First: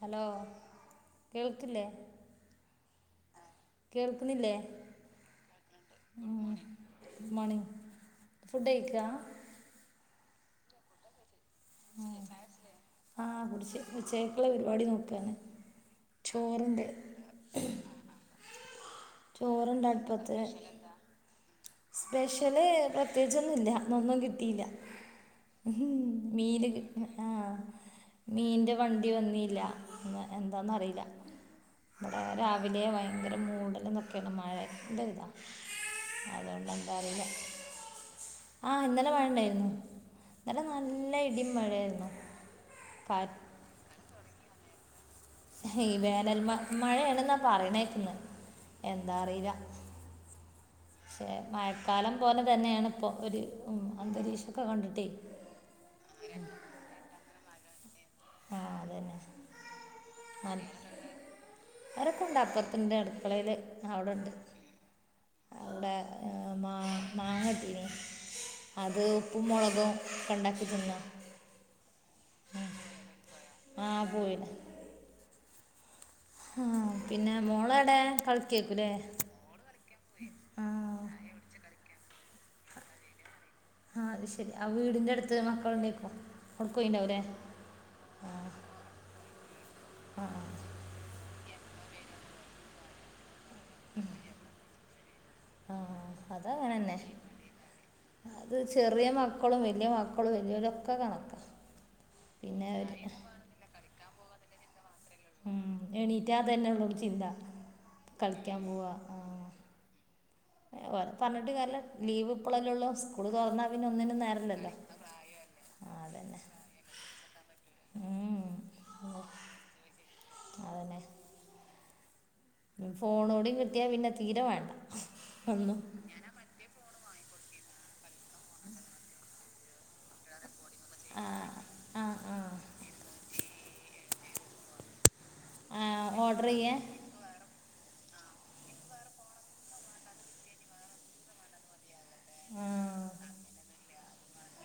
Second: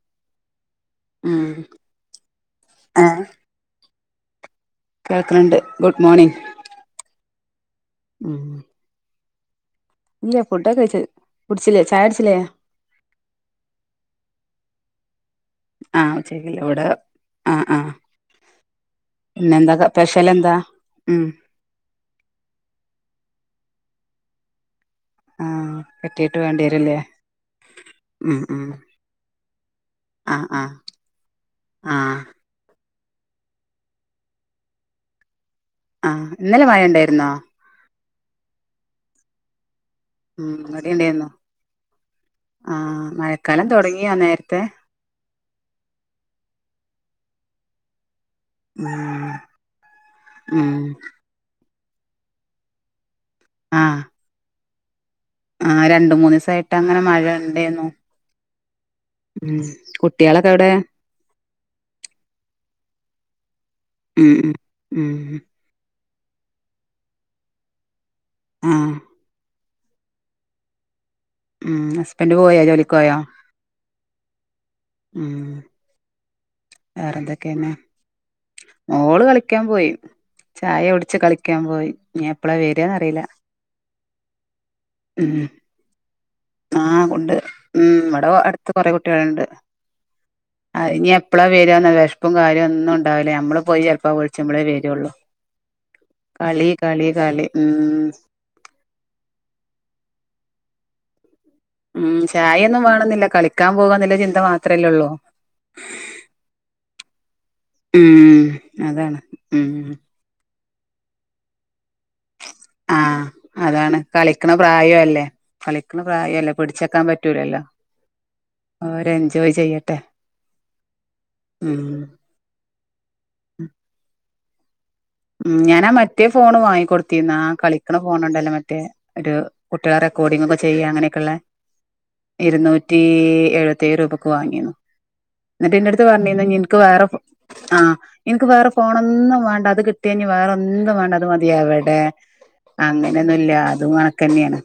Hello കേൾക്കില്ലെ? ആ. കേൾക്ക്ണില്ലേ? കേൾക്ക്ണ് ണ്ട് ഗുഡ് മോണിംഗ്. ഉം ഗുഡ്മോണിംഗ് ഫുഡ് കയിച്ച ഇല്ല ഫുഡൊക്കെ കയ്ച്ച് കുട്ച്ച്ലേ ചായകുടിച്ചില്ലേ ആഹ് കുട്ച്ച് ഉച്ചേക്കുള്ള പരിപാടി നോക്കാണ്. ആഹ് ഉച്ചക്കിലോട് അ ആഹ്. പിന്നെന്താ ചോറുണ്ട് അടുപ്പത്ത് സ്പെഷ്യലെന്താ ഉം. സ്പെഷ്യല് പ്രത്യേയ്ച്ചൊന്നുംല്ല ഇന്നൊന്നും കിട്ടില്യാ. ആഹ് ഉംഹ് കെട്ടിയിട്ട് വേണ്ടി മീല് വരൂല്ലേ ഹ് ആഹ് ഉം ഉം മീന്റെ വൺ. വണ്ടി വന്നീല ഹ്മ് ആഹ് ആഹ് എന്താന്നറീല ആഹ് ബടെ രാവിലെ വ ഒരു മൂടലുംതൊക്കേണ് മഴഉണ്ട് ആ ആഹ് ഇന്നലെ മയണ്ടേര്ന്നോ? ആ ഇന്നലെ മയണ്ടേര്ന്നു. ഉം ഇന്നലെ ഇവിടെ നല്ല ഉണ്ടായിരുന്നു ഇടി മഴര്ന്നു കാറ്റ് കലം തൊട്ങ്ങിയാ നേര്ത്തെ. ഈ വേനൽ മയ് മഴയാണ്ന്നാ പറിണേക്ക്ണ്. ഉം ഉം. ക്ഷേ മഴക്കാലം പോലെ മഴക്കാലം പോലെതന്നെയാണ് ഇപ്പോ ഒരു ആഹ് ഉംഅന്തരീക്ഷൊക്കെ കണ്ടിട്ടെ. ആഹ് രണ്ട് മൂന്ന്സായിട്ട് അങ്ങനെ മഴ ഇണ്ടേന്നു. ആ അത് തന്നെ ഉം കുട്ടിയാളൊക്കെ എവ്ടെ? അവരൊക്കെണ്ട് അപ്പൊർത്ത്ണ്ട് അടുക്കളേല് അവിടെണ്ട്. ഉം ഉം ഉം അവ്ടെ ഹ് മാ മാങ്ങട്ടീനി ആഹ് അത്. ഉപ്പും മൊളകും ക്കെണ്ടാക്കി തിന്നോ? ഉം ഹസ്ബന്റ് പോയോ ജോലിക്കോയോ? ആഹ് പോയി. ഉം. പിന്നെ വേറൊന്തെക്കേണ് മോളെവിടെ കളിക്കേക്കൂലേ മോള് കളിക്കാൻ പോയി. ആ ചായുടിച്ച് കളിക്കാൻ പോയി ഇഞ്ഞെപ്പ്ളാ വരാന്നറീല. ആഹ് അത് ശെരി ആ വീടിന്റെ അടുത്ത് മക്കൾ ഇണ്ടേക്കും. ആ ഉണ്ട് ഉം ഇബടെ അട്ത്ത് കൊറെ കുട്ട്യാള്ണ്ട്. അ ആഹ്. ആ ഇനി എപ്പളാ വരാന്ന് വെശ്‌പ്പും കാര്യൊന്നും ഉണ്ടാവൂല നമ്മള് പോയി ചെൽപ്പ വിള്ച്ച്മ്മളേ വര് ഒള്ളു ആ കളി കളി കളി ഉം. ഇത് ചെറിയ മക്കളും വലിയ മക്കളും വല്ല്യോലൊക്കെ കണക്കാ. ഉം ചായൊന്നും വേണെന്നില്ല കളിക്കാൻ പോകാന്നില്ല ചിന്ത മാത്രല്ലേള്ളൂ. ഉം എണീറ്റാ അതെന്നെള്ളു ചിന്ത. കളിക്കാൻ ഉം അതാണ് ഉം. ഏഹ് ഓലെ പർഞ്ഞിട്ടു കാര്യല്ല ലീവ് ഇപ്പളല്ലേ ഉള്ളൂ ആഹ് സ്കൂള് തൊർന്നാ പിന്നെ ഒന്നിനും നേരല്ല്യല്ലോ. കളിക്ക്ണ പ്രായല്ലേ പിടിച്ചെക്കാൻ പറ്റൂലല്ലോ. ഉം. ഉം. ഓരെൻജോയ് ചെയ്യട്ടെ ഉം. ഫോണോടീം കിട്ട്യാ പിന്നെ തീരെ വേണ്ട. ഉ ഒന്നും ഞാനാ മറ്റേ ഫോണ് വാങ്ങിക്കൊട്ത്തീന്ന് ആ കളിക്ക്ണ ഫോണ് ണ്ടല്ലോ മറ്റേ ഒരു. കുട്ട്യാളെ റെക്കോഡിങ്ങൊക്കെ ചെയ്യ ആ അങ്ങനെക്കെള്ള ആ ആ ഇരുന്നൂറ്റി എഴുപത്തേയ് രൂപ. ക്ക് വാങ്ങിന്നു ഇന്നിട്ടെന്റെ അടുത്ത് പർഞ്ഞീര്ന്നു ഓർഡർ ചെയ്യേ ഇഞ്ഞ്ൻക്ക് വേറെ. ആഹ് ഇൻക്ക് വേറെ ഫോണൊന്നും വേണ്ട അത് കിട്ട്. ട്ട്യാഞ്ഞ് വേറെ ഒന്നും വേണ്ട അത് മതി എവിടെ? ആഹ്. അങ്ങനെയൊന്നും ഇല്ല അതും കണ്ക്കെന്നേണ്.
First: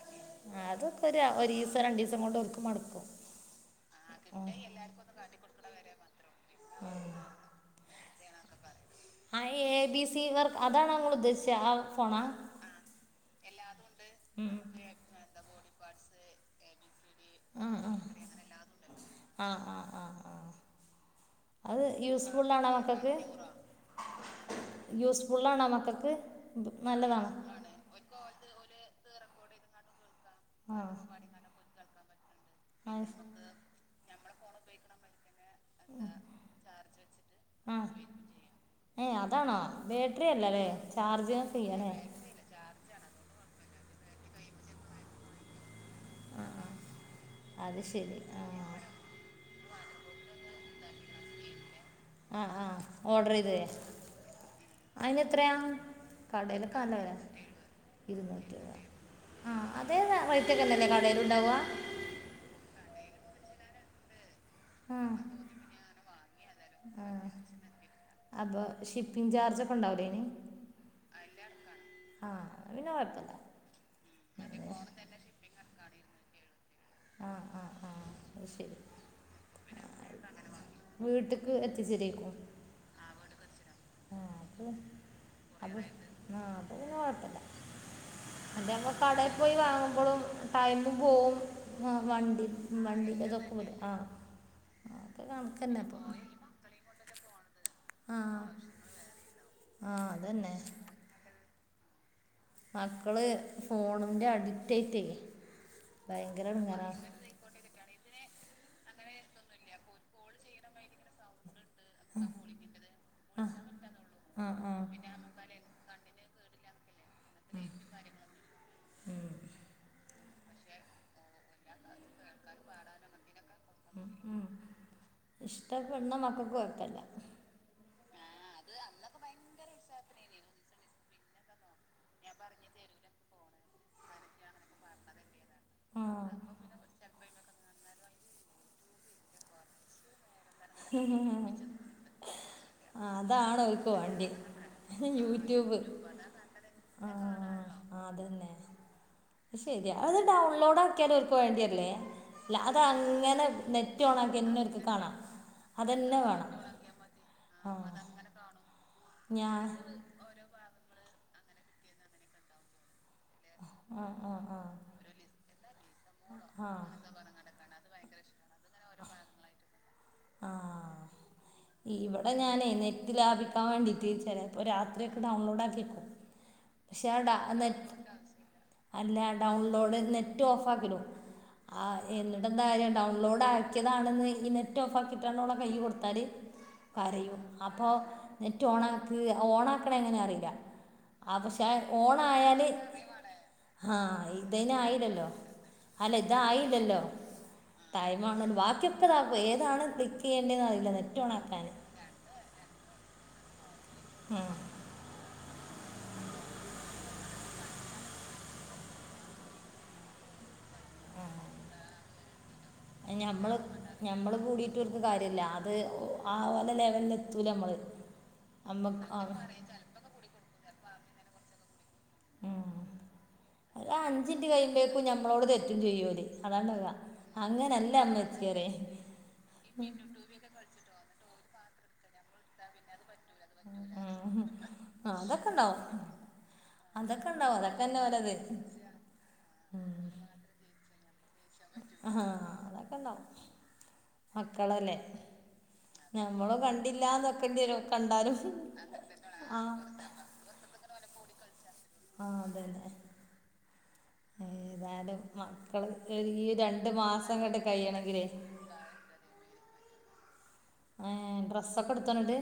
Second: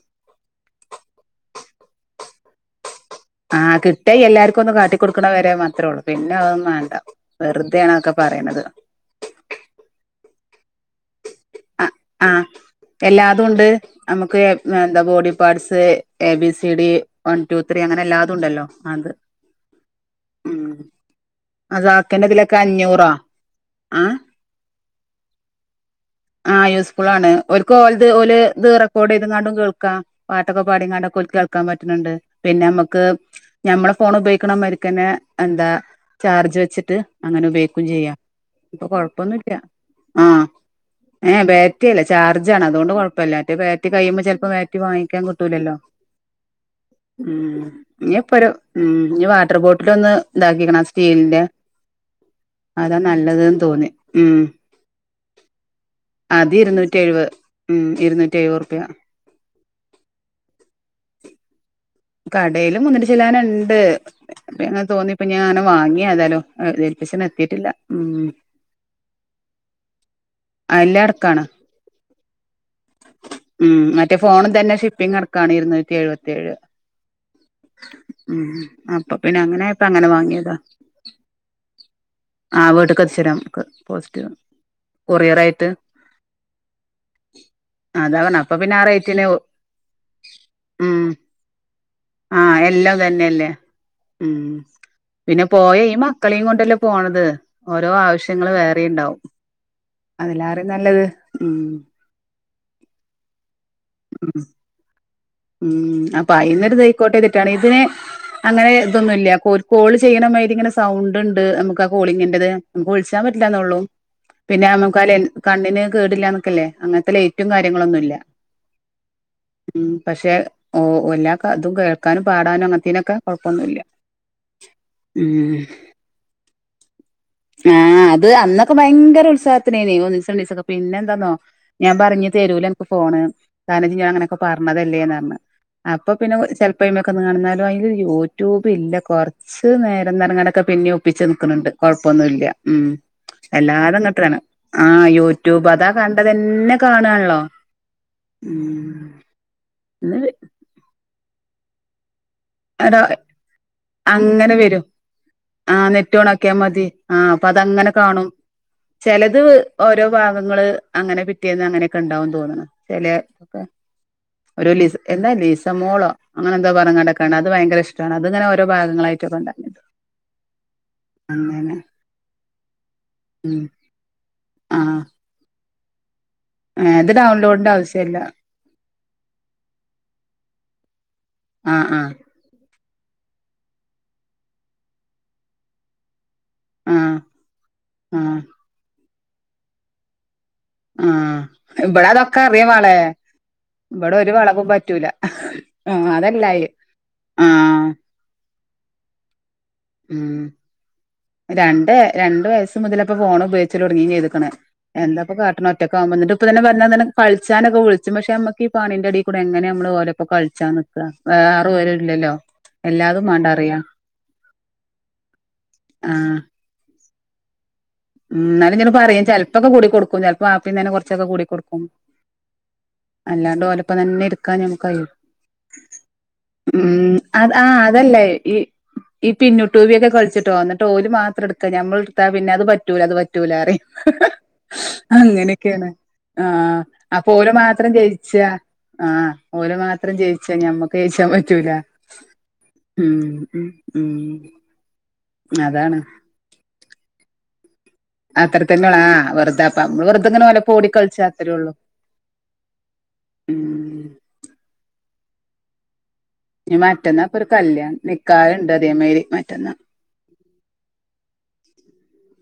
അതൊക്കെ ഒരു ഒരിസം രണ്ടിസം കൊണ്ട് ഒതുക്കും മടക്കും ആഹ് കിട്ടേ എല്ലാർക്കും ഒന്ന് കാട്ടിക്കൊടുക്കണ വരെ മാത്രേ ഉള്ളൂ പിന്നെ അതൊന്നും മേണ്ട വെറുതെയാണ് അതൊക്കെ പറയണത് ആഹ് എ ബി സി വർക്ക് അതാണ് നിങ്ങൾ ഉദ്ദേശിച്ച ആ ആഹ് ഫോണാ ആഹ് എല്ലാതുണ്ട് നമുക്ക് ഏഹ് [unintelligible] body parts A B C D one two ആ ത്രീ ആ അങ്ങനെ എല്ലാതും ഉണ്ടല്ലോ അത് ആ ആ ആ ആ ഉം അത് ആക്കന്റെ ഇതിലൊക്കെ യൂസ്ഫുള്ളാണോ അഞ്ഞൂറാ മക്കൾക്ക് ആഹ് യൂസ്ഫുള്ളാണോ മക്കൾക്ക് നല്ലതാണോ ഓല്ക്ക്‌ ഓല് ഓല് ഇത് റെക്കോർഡ് ചെയ്താങണ്ടും കേൾക്കാം പാട്ടൊക്കെ ആ പാടിങ്ങാണ്ടൊക്കെ കുൽക്കി നടക്കാൻ പറ്റുന്നുണ്ട് പിന്നെ ആ ഞമ്മക്ക് ഞമ്മളെ ഫോൺ ഉപയോഗിക്കണ മാരിക്കന്നെ എന്താ ചാർജ് വെച്ചിട്ട് അങ്ങനെ ഉപയോഗിക്കൂം ചെയ്യാം. ഇപ്പൊ ഏഹ് അതാണോ കൊഴപ്പൊന്നുല്ല ബാറ്ററി ആഹ് അല്ലാല്ലേ ഏഹ് ചാർജെയ്യണ സീനാ. ബാറ്ററി അല്ല ചാർജാണ് അതുകൊണ്ട് കൊഴപ്പല്ല. മറ്റേ ബാറ്ററി കഴിയുമ്പോ ചെലപ്പോ ബാറ്ററി വാങ്ങിക്കാൻ കിട്ടൂലല്ലോ. ആ ആ ഉം അത് ഇനി ശരി ആ എപ്പരോ ഉം ഇനി വാട്ടർ ബോട്ടിലൊന്ന് ഇതാക്കിക്കണ ആ സ്റ്റീലിന്റെ ആ ആ അതാ നല്ലതന്ന് തോന്നി. ഉം അയിനെത്രയാ? അത് കടയിലൊക്ക ഇരുന്നൂറ്റി നല്ലവെല എഴുപത് ഉം ഇരുന്നൂറ്റി എഴുപത് റുപ്യ എങ്ങാണ്ട് ആഹ് അതേ റേറ്റൊക്കെ തന്നെയല്ലേ കടേലുണ്ടാവ? കടേലും മൂന്നുറ്റി ചില്ലാനുണ്ട് അപ്പങ്ങനെ ആ തോന്നി ഇപ്പ ഞാനും വാങ്ങി ഏതായാലും. [unintelligible] പക്ഷേ ന്ന് എത്തിയിട്ടില്ല. ഉം അപ്പൊ ഷിപ്പിംഗ് ചാർജൊക്കെ ഉണ്ടാവില്ലയിന്? എല്ലാം അടക്കാണ്. ആഹ് അത്പിന്നെ കൊഴപ്പില്ല. ഉം മറ്റേ ഫോണ് തന്നെ ഷിപ്പിംഗ് അടക്കാണ് ഇരുന്നൂറ്റി എഴുപത്തിയേഴ്‌. ആഹ് ആഹ് ആഹ് ഉം അപ്പൊപിന്നെ അങ്ങനായപ്പ അങ്ങനെ വാങ്ങിയതാ. വീട്ടിലേക്ക് എത്തിച്ചേരേക്കും ആഹ് വീട്ട്ക്ക്‌ എത്തിച്ചെരും നമ്മക്ക് പോസ്റ്റ്മാൻ. അപ്പോ ആഹ് അപ്പോപിന്നെ കൊഴപ്പില്ല. അതാ പറഞ്ഞെ അപ്പൊ മറ്റേ പിന്നെ ആ നമ്മ റേറ്റിന് കടയിൽ പോയി വാങ്ങുമ്പോളു ടൈമും ഉം പോവും ആഹ് ആ വണ്ടി ഉം എല്ലാം വണ്ടീലൊക്കെ ഇതന്നെയല്ലേ പോണ്ടേ ആഹ് എക്കകണക്ക് തന്നെ അപ്പോ കളിയും കൊണ്ടല്ലേ പോണത് ഓരോ ആ ആവശ്യങ്ങള് വേറേണ്ടാവും ആ അതന്നെ അതിലാരും നല്ലത് ഉം മക്കള് ഫോണിന്റെ അഡിക്റ്റായിട്ടേ ഉം അപ്പൊ ഭയങ്കര അയിനൊരു ഇടങ്ങേറാണ് ഇതായിക്കോട്ടെ ചെലേതിന് അങ്ങനെ ഇതൊന്നുംല്ല കോൾ ചെയ്യണാരി ഇങ്ങനെ സൗണ്ട്ണ്ട്. നമു ക്ക കോളിങ്ങിന്റെത് നമുക്ക് വിളിച്ചാൻ പറ്റില്ലാന്നൊള്ളൂ ആ പിന്നെ ആ നമുക്കല് കണ്ണിന് കേടില്ലാന്നൊക്കല്ലേ അങ്ങനത്തെ ലൈറ്റും കാര്യങ്ങളൊന്നുല്ല. ഉം പക്ഷെ ഓ ഓല്ലാ അതും കേൾക്കാനും പാടാനും അങ്ങനത്തേനൊക്കെ കൊഴപ്പമൊന്നുല്ല. ഉം. ഇഷ്ടപ്പെടുന്ന മക്കക്ക് കൊയപ്പില്ല ആഹ് അത് അന്നൊക്കെ ഭയങ്കര ഉത്സാഹത്തിനേനി ഒന്നിസം രണ്ടിസൊക്കെ പിന്നെ എന്താന്നോ ഞാൻ പറഞ്ഞ് തെരുല്ല അൻക്ക് ഫോണ്, കാരണം നീ അങ്ങനെയൊക്കെ പറഞ്ഞതല്ലേന്ന് പറഞ്ഞ് ആ അപ്പൊ പിന്നെ ചെൽപ്പേമൊക്കെന്ന് കാണുന്നാലും അയില് യൂട്യൂബില്ല കൊറച്ച് നേരം [unintelligible] ക്കെ പിന്നേം ഒപ്പിച്ച് നിക്കണുണ്ട്. കൊഴപ്പമൊന്നുല്ല്യ ഉം ആ, അതാണ് അവർക്ക് എല്ലാരും വേണ്ടി അങ്ങട്ടാണ് ആഹ് യൂട്യൂബ് അതാ കണ്ടതന്നെ കാണാൺള്ളോ ആഹ് അതന്നെ ശരിയാ അത് ഡൗൺലോഡ് ആക്കിയാലുവർക്ക് വേണ്ടിയല്ലേ ല്ല അത് അങ്ങനെ നെറ്റ് അങ്ങനെ ഓണാക്കിയേക്കുന്നോർക്ക് വരും കാണാം ആഹ് അതന്നെ വേണം നെറ്റോണാക്കിയാ മതി. ആഹ് അപ്പ ആ അതങ്ങനെ കാണും. ചെലത് ഞാൻ ഓരോ ഭാഗങ്ങള് അങ്ങനെ പിറ്റേന്ന് അങ്ങനെയൊക്കെ ഉണ്ടാവുന്ന് തോന്നണ്. ചെലേ ആ ആ ആ ഒരു ലിസ്‌ എന്താ ലിസമോളോ അങ്ങനെന്തോ ആ പറഞ്ഞാണ്ട്ക്കാണ്. അത് ഭയങ്കര ഇഷ്ടാണ്. അത് ഇങ്ങനെ ഓരോ ഭാഗങ്ങളായിട്ടാ കണ്ടേ ആഹ് ഇവടെ ഞാനേ നെറ്റ് ഉം ലാഭിക്കാൻ വേണ്ടിട്ട് ചെലപ്പൊ രാത്രിയൊക്കെ ഡൗൺലോഡാക്കി വെക്കും. ആഹ് പക്ഷെ ഇത് ആ ഡ നെറ്റ് ഡൗൺലോഡിന്റാവിശ്യല്ല. അല്ല ഡൗൺലോഡ് നെറ്റ് ഓഫാക്കിടും ആ ആഹ് ആഹ് എന്നിട്ട് എന്താ കാര്യം ഡൗൺലോഡ് ആക്കിയതാണെന്ന് ഈ നെറ്റ് ഓഫാക്കിയിട്ടാണോള്ള കയ്യി കൊടുത്താല് ആഹ് പറയും അപ്പൊ ആഹ് നെറ്റ് ഓണക്ക് ഓണാ ക്ക്ണേ എങ്ങനെ അറീല്ല.. ആഹ് പക്ഷെ ഇബടെ അതൊക്കെ അറിയ ഓണയാല് മാളെ ഇബടെ ആഹ് ഒരു വളവും ഇതയ്ന് പറ്റൂല ആയില്ലല്ലോ ആഹ് അല്ല അതല്ലായി ഇതായില്ലല്ലോ ആഹ് ടൈം [unintelligible] ബാക്കി ഒക്കെ ഇതാകൊ ഏതാണ് ക്ലിക്ക് ഉം ചെയ്യേണ്ടേനറിയൂല നെ രണ്ട് രണ്ടു വയസ്സ് മുതലപ്പോ ഫോൺ ഉപയോഗിച്ചല് തൊടങ്ങിയിരിക്ക്ണ എന്താപ്പൊ കാട്ട്ണ ഒറ്റക്കാവുമ്പോ എന്നിട്ട് ഇപ്പ തന്നെ പറഞാ തന്നെ കളിച്ചാനൊക്കെ വിളിച്ചു പക്ഷെ നമ്മക്ക് ഈ പണിന്റെടേകൂടെ എങ്ങനെ നമ്മള് ഓര ഇപ്പ കളിച്ച ന്ക വേറേ ആരുംഇല്ലല്ലോ ഞമ്മള് ഞമ്മള് കൂടിട്ട് ഓല്ക്ക് കാര്യല്ല അത് ആഹ് ഓലെ ലെവലിൽ എത്തൂല നമ്മള് ഉം ന്നാലും ഇങ്ങനെ പറയും ചെലപ്പൊക്കെ കൂടിക്കൊടുക്കും ചെൽപ്പേ വാപ്പിതന്നെ കോറച്ചൊക്കെ കൂടിക്കൊടുക്കും. ഉം. അല്ലാണ്ട് ഒരു ഓലപ്പ തന്നെ അഞ്ച് മിനിറ്റ് ഇരിക്കാൻ നമ്മക്ക് കഴിയുമ്പോഴേക്കും കഴിയോ നമ്മളോട് തെറ്റും ചെയ്യൂല് അതാണ് ഇവ. ഉം അത് ആഹ് അങ്ങനല്ല അമ്മ അതല്ലഹ് ഈ എത്തിയറേ ഈ പിന്നു ട്ടുവിയൊക്കെ കളിച്ചുട്ടോ ന്ന്ട്ട് ഓല് മാ എട്ക്ക ഞമ്മള്ട്താ പിന്നെ അത് പറ്റൂല അത് പറ്റൂല ല്ലറി അതൊക്കെ അങ്ങനെ ഉണ്ടാവും ക്കെണ് ആഹ് അതൊക്കെ അപ്പൊ ഓല്ല് ഉണ്ടാവും അതൊക്കെ മാത്രം തന്നെ ജയിച്ച ഓരത് ആഹ് ഓല് മാത്രം ജയിച്ച ഞമ്മ ജയിചാം പറ്റൂല ആഹാ അതൊക്കെ ഉം ഉണ്ടാവും ഉം ആഹ് നമ്മള് കണ്ടില്ലാന്നുവെക്കേണ്ടിവരും അത്ര തന്നെള്ളു ആഹ് വെറുതേ അപ്പ നമ്മള് റുതെ ഇങ്ങനെ ഓലപ്പം ഓടി കളിച്ച അത്രേ ഒള്ളു. ആഹ് അതന്നെ ഉം ഏതാലും മക്കള് [unintelligible] മറ്റന്നാ മാസം ഇപ്പൊ ഒരു ഇങ്ങട്ട് കല്യാണം കഴിയണെങ്കിലേ നിക്കാഹ്ണ്ട് അതേമാരി മറ്റന്നാ ഏ ഡ്രസ്സൊക്കെ എട്തോന്ന്ട്ട്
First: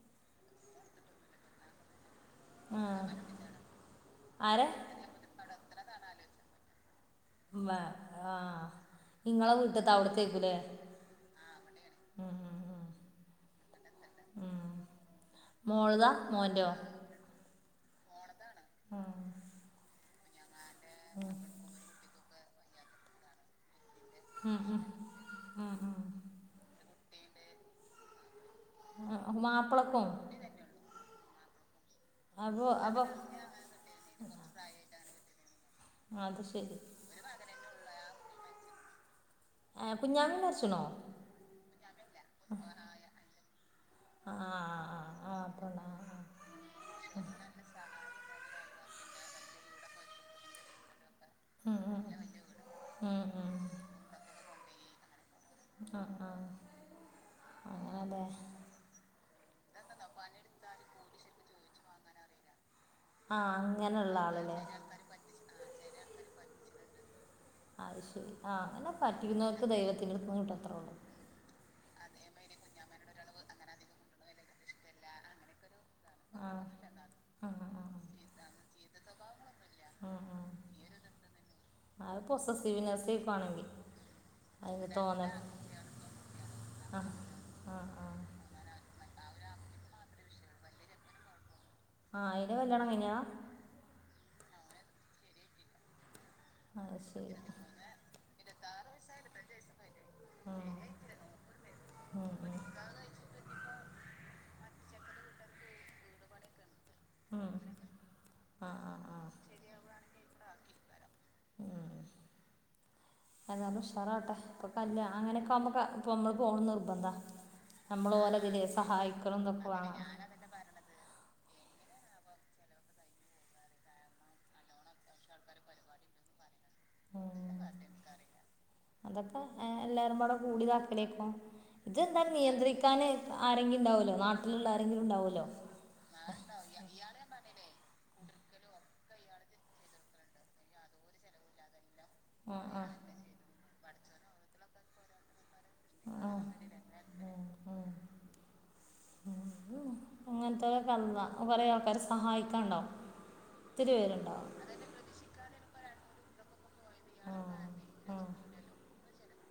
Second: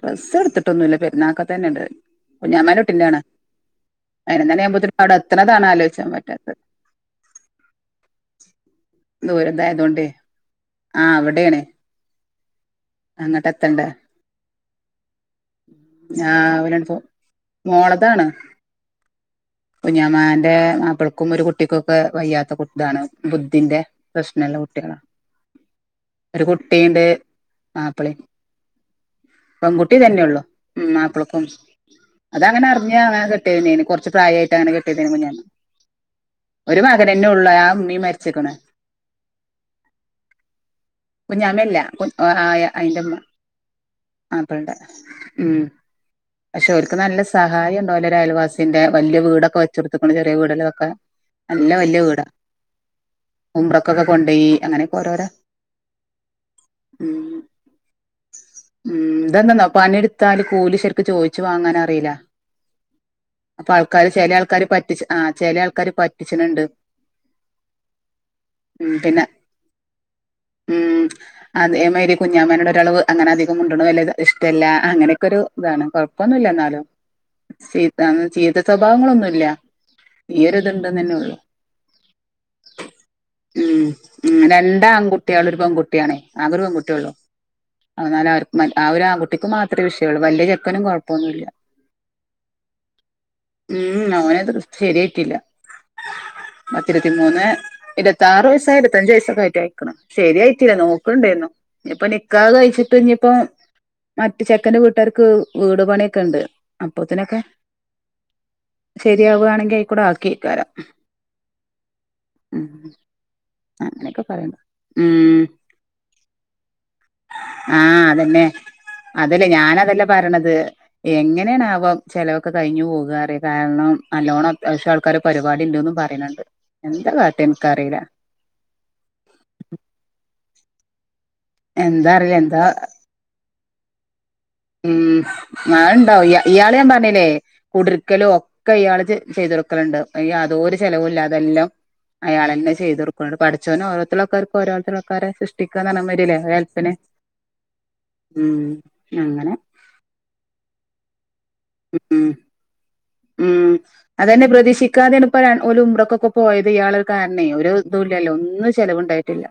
ഡ്രസ്സ് എട്ത്ത്ട്ടൊന്നുല്ല പെരുനാകത്തന്നെണ്ട് കുഞ്ഞമ്മന്റെ ആഹ് ക്കുട്ടിറ്റാണ് പയിന്നണി ആരെ ആവുമ്പോത്തിന് അഹുടെ എത്ത്ണത് ആണ് ആലോചാം പറ്റാത്തത് വ ആഹ് ഇങ്ങളെ വീട്ട്ത്തെ അഹുട്കെ ക്കുല്ലേ ആഹ് അവിടെണ്. ഉം ഉം ഉം അങ്ങട്ട് എത്തണ്ടെ ഉം മോൾതാ ഞാ മോൻ്റോ [unintelligible] പോ മോളതാണ്. ഉം കുഞ്ഞമാന്റെ മാപ്പൾക്കും ഒരു കുട്ടികൊക്കെ വയ്യാത്ത താണ് ബുദ്ധിന്റെ പ്രശ്നള്ള ഉം കുട്ട്യാള ഉം ഉം ഒരു കുട്ടീണ്ട് മാപ്പള്ളീം ഉം മാപ്പളക്കും പെൺകുട്ടിതന്നോള്ളൂ ഉം മാപ്പളക്കും അത് അങ്ങനെ അപ്പൊ അപ്പൊ അറിഞ്ഞങ്ങനെ കെട്ടെനെനി കൊറച്ച് പ്രായായിട്ട അങ്ങനെ കെട്ടിയതെനി അത് ശരി ഒരു പ്പ തന്നെ ഒള്ളു ആഹ് മീം മരിച്ച്ക്ക്ണ് ഏ കുഞ്ഞാമീം മര്ച്ച്ണോ കുഞ്ഞാമല്ല കു ആഹ് അയിന്റെമ്മ ആ മാപ്പന്റെ ആ ആ ആ ഉം അപ്പോൾ പക്ഷെ ഓല്ക്ക് നല്ല സഹായുണ്ടാ വോല ഒരായാൽവാസീന്റ വല്ല്യ വീട വെചോടത്തേക്കാണ് ചെറിയ വീട ലൊക്കെ നല്ല വല്യ വീടാ ഉംറ കോക്കെ കൊണ്ടോയ്യി അങ്ങനൊക്കെ ഓരോരോ ആഹ് ആഹ് ഉം അങ്ങനെ ല്ലേ ഉം ഇതെന്താെന്നാ പണി ട്ത്താല് കൂലി ശെരിക്ക് ചോയിച്ചു വാങ്ങാനറീല്ല ആഹ് അങ്ങനെ ഇള്ള ആള് ക്കാര് പറ്റിച് ആഹ് ചേലെ ആൾക്കാര് പറ്റിച്ച്ണണ്ട് അഹ് ശെരി ആഹ് എന്ന ഉം പിന്നെ പറ്റിക്കുന്നോർക്ക് ദൈവത്തിന്റെടുത്ത്ന്ന്കിട്ടും അത്ര ഒള്ളൂ അതേ മേരി കുഞ്ഞമ്മേനൊരളവ് അങ്ങനെ അധികം മിണ്ടാണത് ല്ലെ ഇഷ്ടല്ല അങ്ങനെയൊക്കെ ഒരു ഇതാണ് കോഴ് - പ്പോന്നില്ല ആ എന്നാലു ആ ചീത്ത ആ ചീത്ത സ്വഭാവങ്ങളൊന്നു-ഇല്ല ഇല്ല ഒരു ഇത്ണ്ടെന്ന് തന്നെ ഒള്ളൂ ആള് പൊസസീവ്നെസേകുണെങ്കി ഉം ഉം രണ്ടാ ആൺകുട്ടിയാളും ഒരു പെൺകുട്ടിയാണെ ആകെ ഒരു പെൺകുട്ടി ആ യെള്ളു ആ ആ അന്നാലാര് മാറ്റ് ആ ഒരു ആൺകുട്ടിക്ക് മാത്രമേ വിഷയാള്ളൂ വലിയ ചെക്കനും കുഴപ്പപ്പോന്നുല്ലാ ആഹ് അയിന്റെ കല്യാണം കഴിഞ്ഞാ ഉം ഓന് ശെരിയട്ടില്ല അത് ശരി പത്തിരുത്തിമൂന്നെ ഇരുപത്താര് വയസ്സായി ഇരുത്തഞ്ച് വയസ്സൊക്കെ ആയിട്ടായിരിക്കണ് ശെരിയട്ടില്ല നോക്കണ്ടേരുന്നു നിപ്പ ഉം, നിക്കാഹ് ഉം, കഴിച്ചിട്ട് ഇനിപ്പം മറ്റ് ചെക്കന്റെ വീട്ടാർക്ക് വീട് പണിയൊക്കെ ഇണ്ട് അപ്പത്തിനൊക്കെ ഉം. ആ ആ ആ ശെരിയാവാണെങ്കി ആയിക്കൂടെ ആക്കിക്കരാം ഉം അതാർണ അങ്ങനെയൊക്കെ ഉഷാറട്ടെ പറയണ്ട് ഇപ്പ കല്യ ഉം അങ്ങനെക്കെമ്മാക്കാ പോമ്മള് പോണന്ന് നിർബന്ധാ ആഹ് നമ്മള് ഓലാതിലെ സഹായിക്കണന്തൊക്കെ വേണം ക്കാണതെ എങ്ങനെയണവാം ചെലവൊക്കെ കഴിഞ്ഞു പോകാറ് കാർണം നല്ലോണ്ണം അത്യാവശ്യം ആൾക്കാര് പരിപാടിണ്ട്ന്ന് പറയണണ്ട് എന്താ കാട്ടാനിക്കറിയില്ല അതൊക്കെ എ എല്ലാരുവടെ കൂടിതാഭിനെക്കും എന്താ ഇതെന്താ അറിയില്ല എന്താ നിയന്ത്രിക്കാന് ആരെങ്കിണ്ടാവുല്ലോ നാ- ഉം മണ്ടാവും ഇ ഇയാള് ഞാൻ പറഞ്ഞില്ലേ കുട്രിക്കാലോ ഒക്കെ ഇയാള് ചെ ചെയ്തൊടുക്കലുണ്ട് യാതൊരു ചെലവുല്ലതെല്ലാം ആ അയാളെന്നെ ആ ചെയ്ത്ടുക്കണ് പഠിച്ചോനെ ഓരോത്തുള്ളക്കർക്ക് ഓരോത്തുള്ളക്കാരെ സൃഷ്- [unintelligible] ഷ്ടിക്കാന ഒരു ഹെൽപ്പിന് രു അങ്ങനത്തെ ക അള്ളാ കുറെ ആൾക്കാരെ ഉം സഹായിക്കാണ്ടാവും ഉം അതന്നെ പ്രതീക്ഷിക്കാതെണ് ഓല് ഉംറക്ക് ഒക്കെ പോയത് ഇയാള് കർണേ ഒര് ഇതു ഉം, ഇല്ലല്ലോ ഒന്നു ചിലവുണ്ടായിട്ടില്ല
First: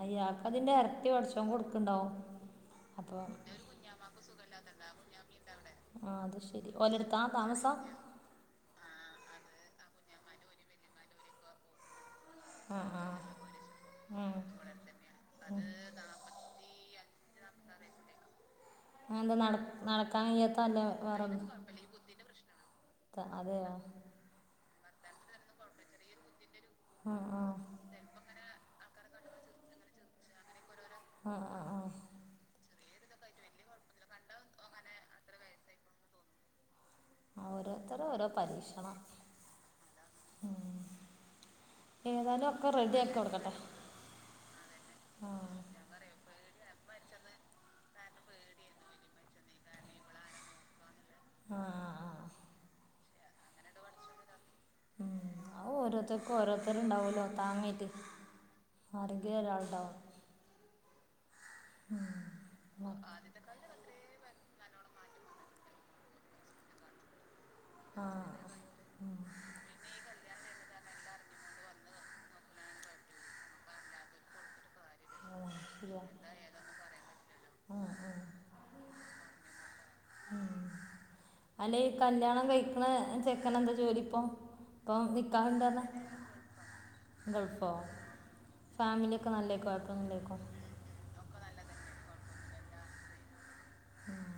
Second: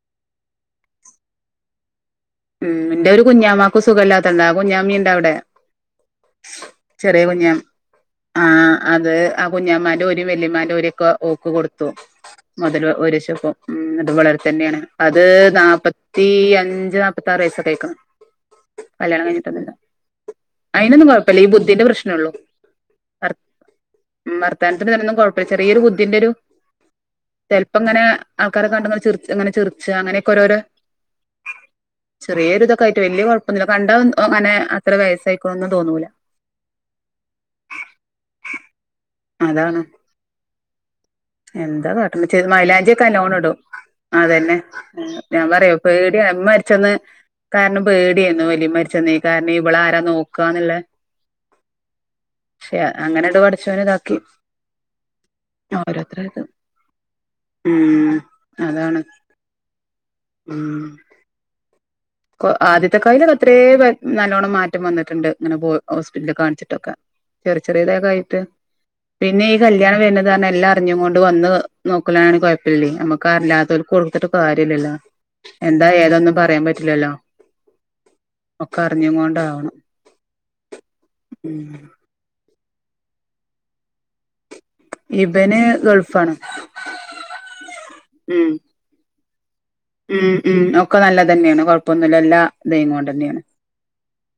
അയാക്ക് അതിന്റെ ഇരട്ടി പടച്ചേ കൊടുക്കിണ്ടാവും ഉം എന്റെ ഒരു കുഞ്ഞാമ്മക്ക് സുഖല്ലാത്തണ്ട് ആ കുഞ്ഞാമി ഇണ്ട് അവിടെ ആഹ് അത് ശെരി ഓലെടുത്താ താമസം ആഹ് അത് ആ കുഞ്ഞാന്മന്റോര് വെല്ലിമ്മന്റോരെക്കെ ഓക്ക് കൊടുത്തു ആ മുതല് ആ ഒരുശപ്പം ഉം എന്നിട്ട് വളർതന്നെയാണ് അത് നാല്പ്പത്തി അഞ്ച് നാ- പത്താറ് വയസ്സക്കെ ആയിക്കണ് ആന്ത്‌ നട നടക്കാൻ കഴിയാത്ത അല്ലെ അയിനൊന്നും വേറെ- കുഴപ്പല്ല ഈ ബുദ്ധിന്റെ പ്രശ്നള്ളൂ ത്താ അതെയോ ഉം മാർത്താനത്തിന് തെനൊന്നും കുഴപ്പി ചെറിയൊരു ബുദ്ധിന്റെ ഒരു ആ ആ ചെൽപ്പങ്ങന ആൾക്കാരെ കണ്ടെന്ന് ചിറിച്ച് അങ്ങനെ ചിറിച്ചാ അങ്ങനെക്കെ ഓരോരോ അ അ അ ചെറിയെര് ഇതൊക്കെയിട്ട് വേല്യ കുഴപ്പൊന്നില്ല കണ്ടാ ഓന്ന് ഓ അങ്ങനെ അത്ര വയസ്സായിക്കണൊന്നും തോന്നൂല ആഹ് ഓരോത്തര ഓരോ പരീക്ഷണം അതാണ് ഉം എന്താ കാട്ടണ ചെ ഏതായാലും ഒക്കെ മൈലാഞ്ചിക്കെ റെഡിയാക്കി നല്ലോണം കൊടുക്കട്ടെ ഇടും ആഹ് അതന്നെ ആ ഞാൻ പറയാ പേടിയമ്മ മരിച്ചന്ന് കാരണം പേടിയന്നു വേല്ലിമ്മ മരിച്ചെന്നെ കാരണം ഇവള ആരാ നോക്കാന്നുള്ളെ ആഹ് ശെയാ അങ്ങനട് പടച്ചോനിതാക്കി ആഹ് ഓരോത്തക്കും ഓരോത്തരുണ്ടാവുല്ലോ താങ്ങീറ്റ് ഉം അതാണ് ആരെങ്കിലും ഒരാള്ണ്ടാവും ഉം കോ ഉം. ആദ്യത്തെ കായില് എത്രയെ ബേ നല്ലോണം മാറ്റം വന്നിട്ടുണ്ട് ഇങ്ങനെ പോ ഹോസ്പിറ്റലി കാണിച്ചിട്ടൊക്കെ ചെറി ആ ചെറിയതൊക്കെ ആയിട്ട് ഉം പിന്നെ ഈ കൽ കല്യാണം വെര്ണത് പറഞ്ഞാ എല്ലാം അറിഞ്ഞും കൊണ്ട് വന്ന് നോക്കലാണ് കൊയപ്പില്ലേ നമ്മക്ക് അല്ലാത്തോർക്ക് കൊടുത്തിട്ട് കാര്യല്ലല്ലോ. ആ എന്താ ശരിയാ ഏതാന്ന് പറയാ പറ്റ് റ്റില്ലല്ലോ ആ ആ ഒക്കെ അറിഞ്ഞു കൊണ്ടാവണം. ഉം, ഉം അല്ലെ ഈ കല്യാണം കഴിക്കണ ചെക്കനെന്താ ജോലി ഇപ്പം? ഇപ്പം നിക്കാഹ് ഇബന് ഇണ്ട് പർഞ്ഞെ ഗൾഫാണ് ഗൾഫോ? ഉം ഫാമിലി ഒക്കെ നല്ലേ [unintelligible] ഉം ഉം ഒക്കെ നല്ലതന്നെയാണ് കൊഴപ്പൊന്നുല്ല എല്ലാതായി കൊണ്ടെന്നെയാണ്. ഉം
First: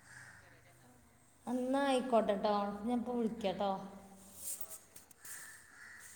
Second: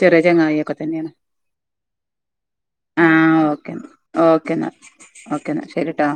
ചെറിയ ചെങ്ങായി ഒക്ക തന്നെയണ്. അന്നാ ആയിക്കോട്ടെട്ടോ ഞാൻപ്പോ വിളിക്കാട്ടോ. ഓക്കേ ന്നാ ഓക്കേ ന്നാ ശരിട്ടൊ.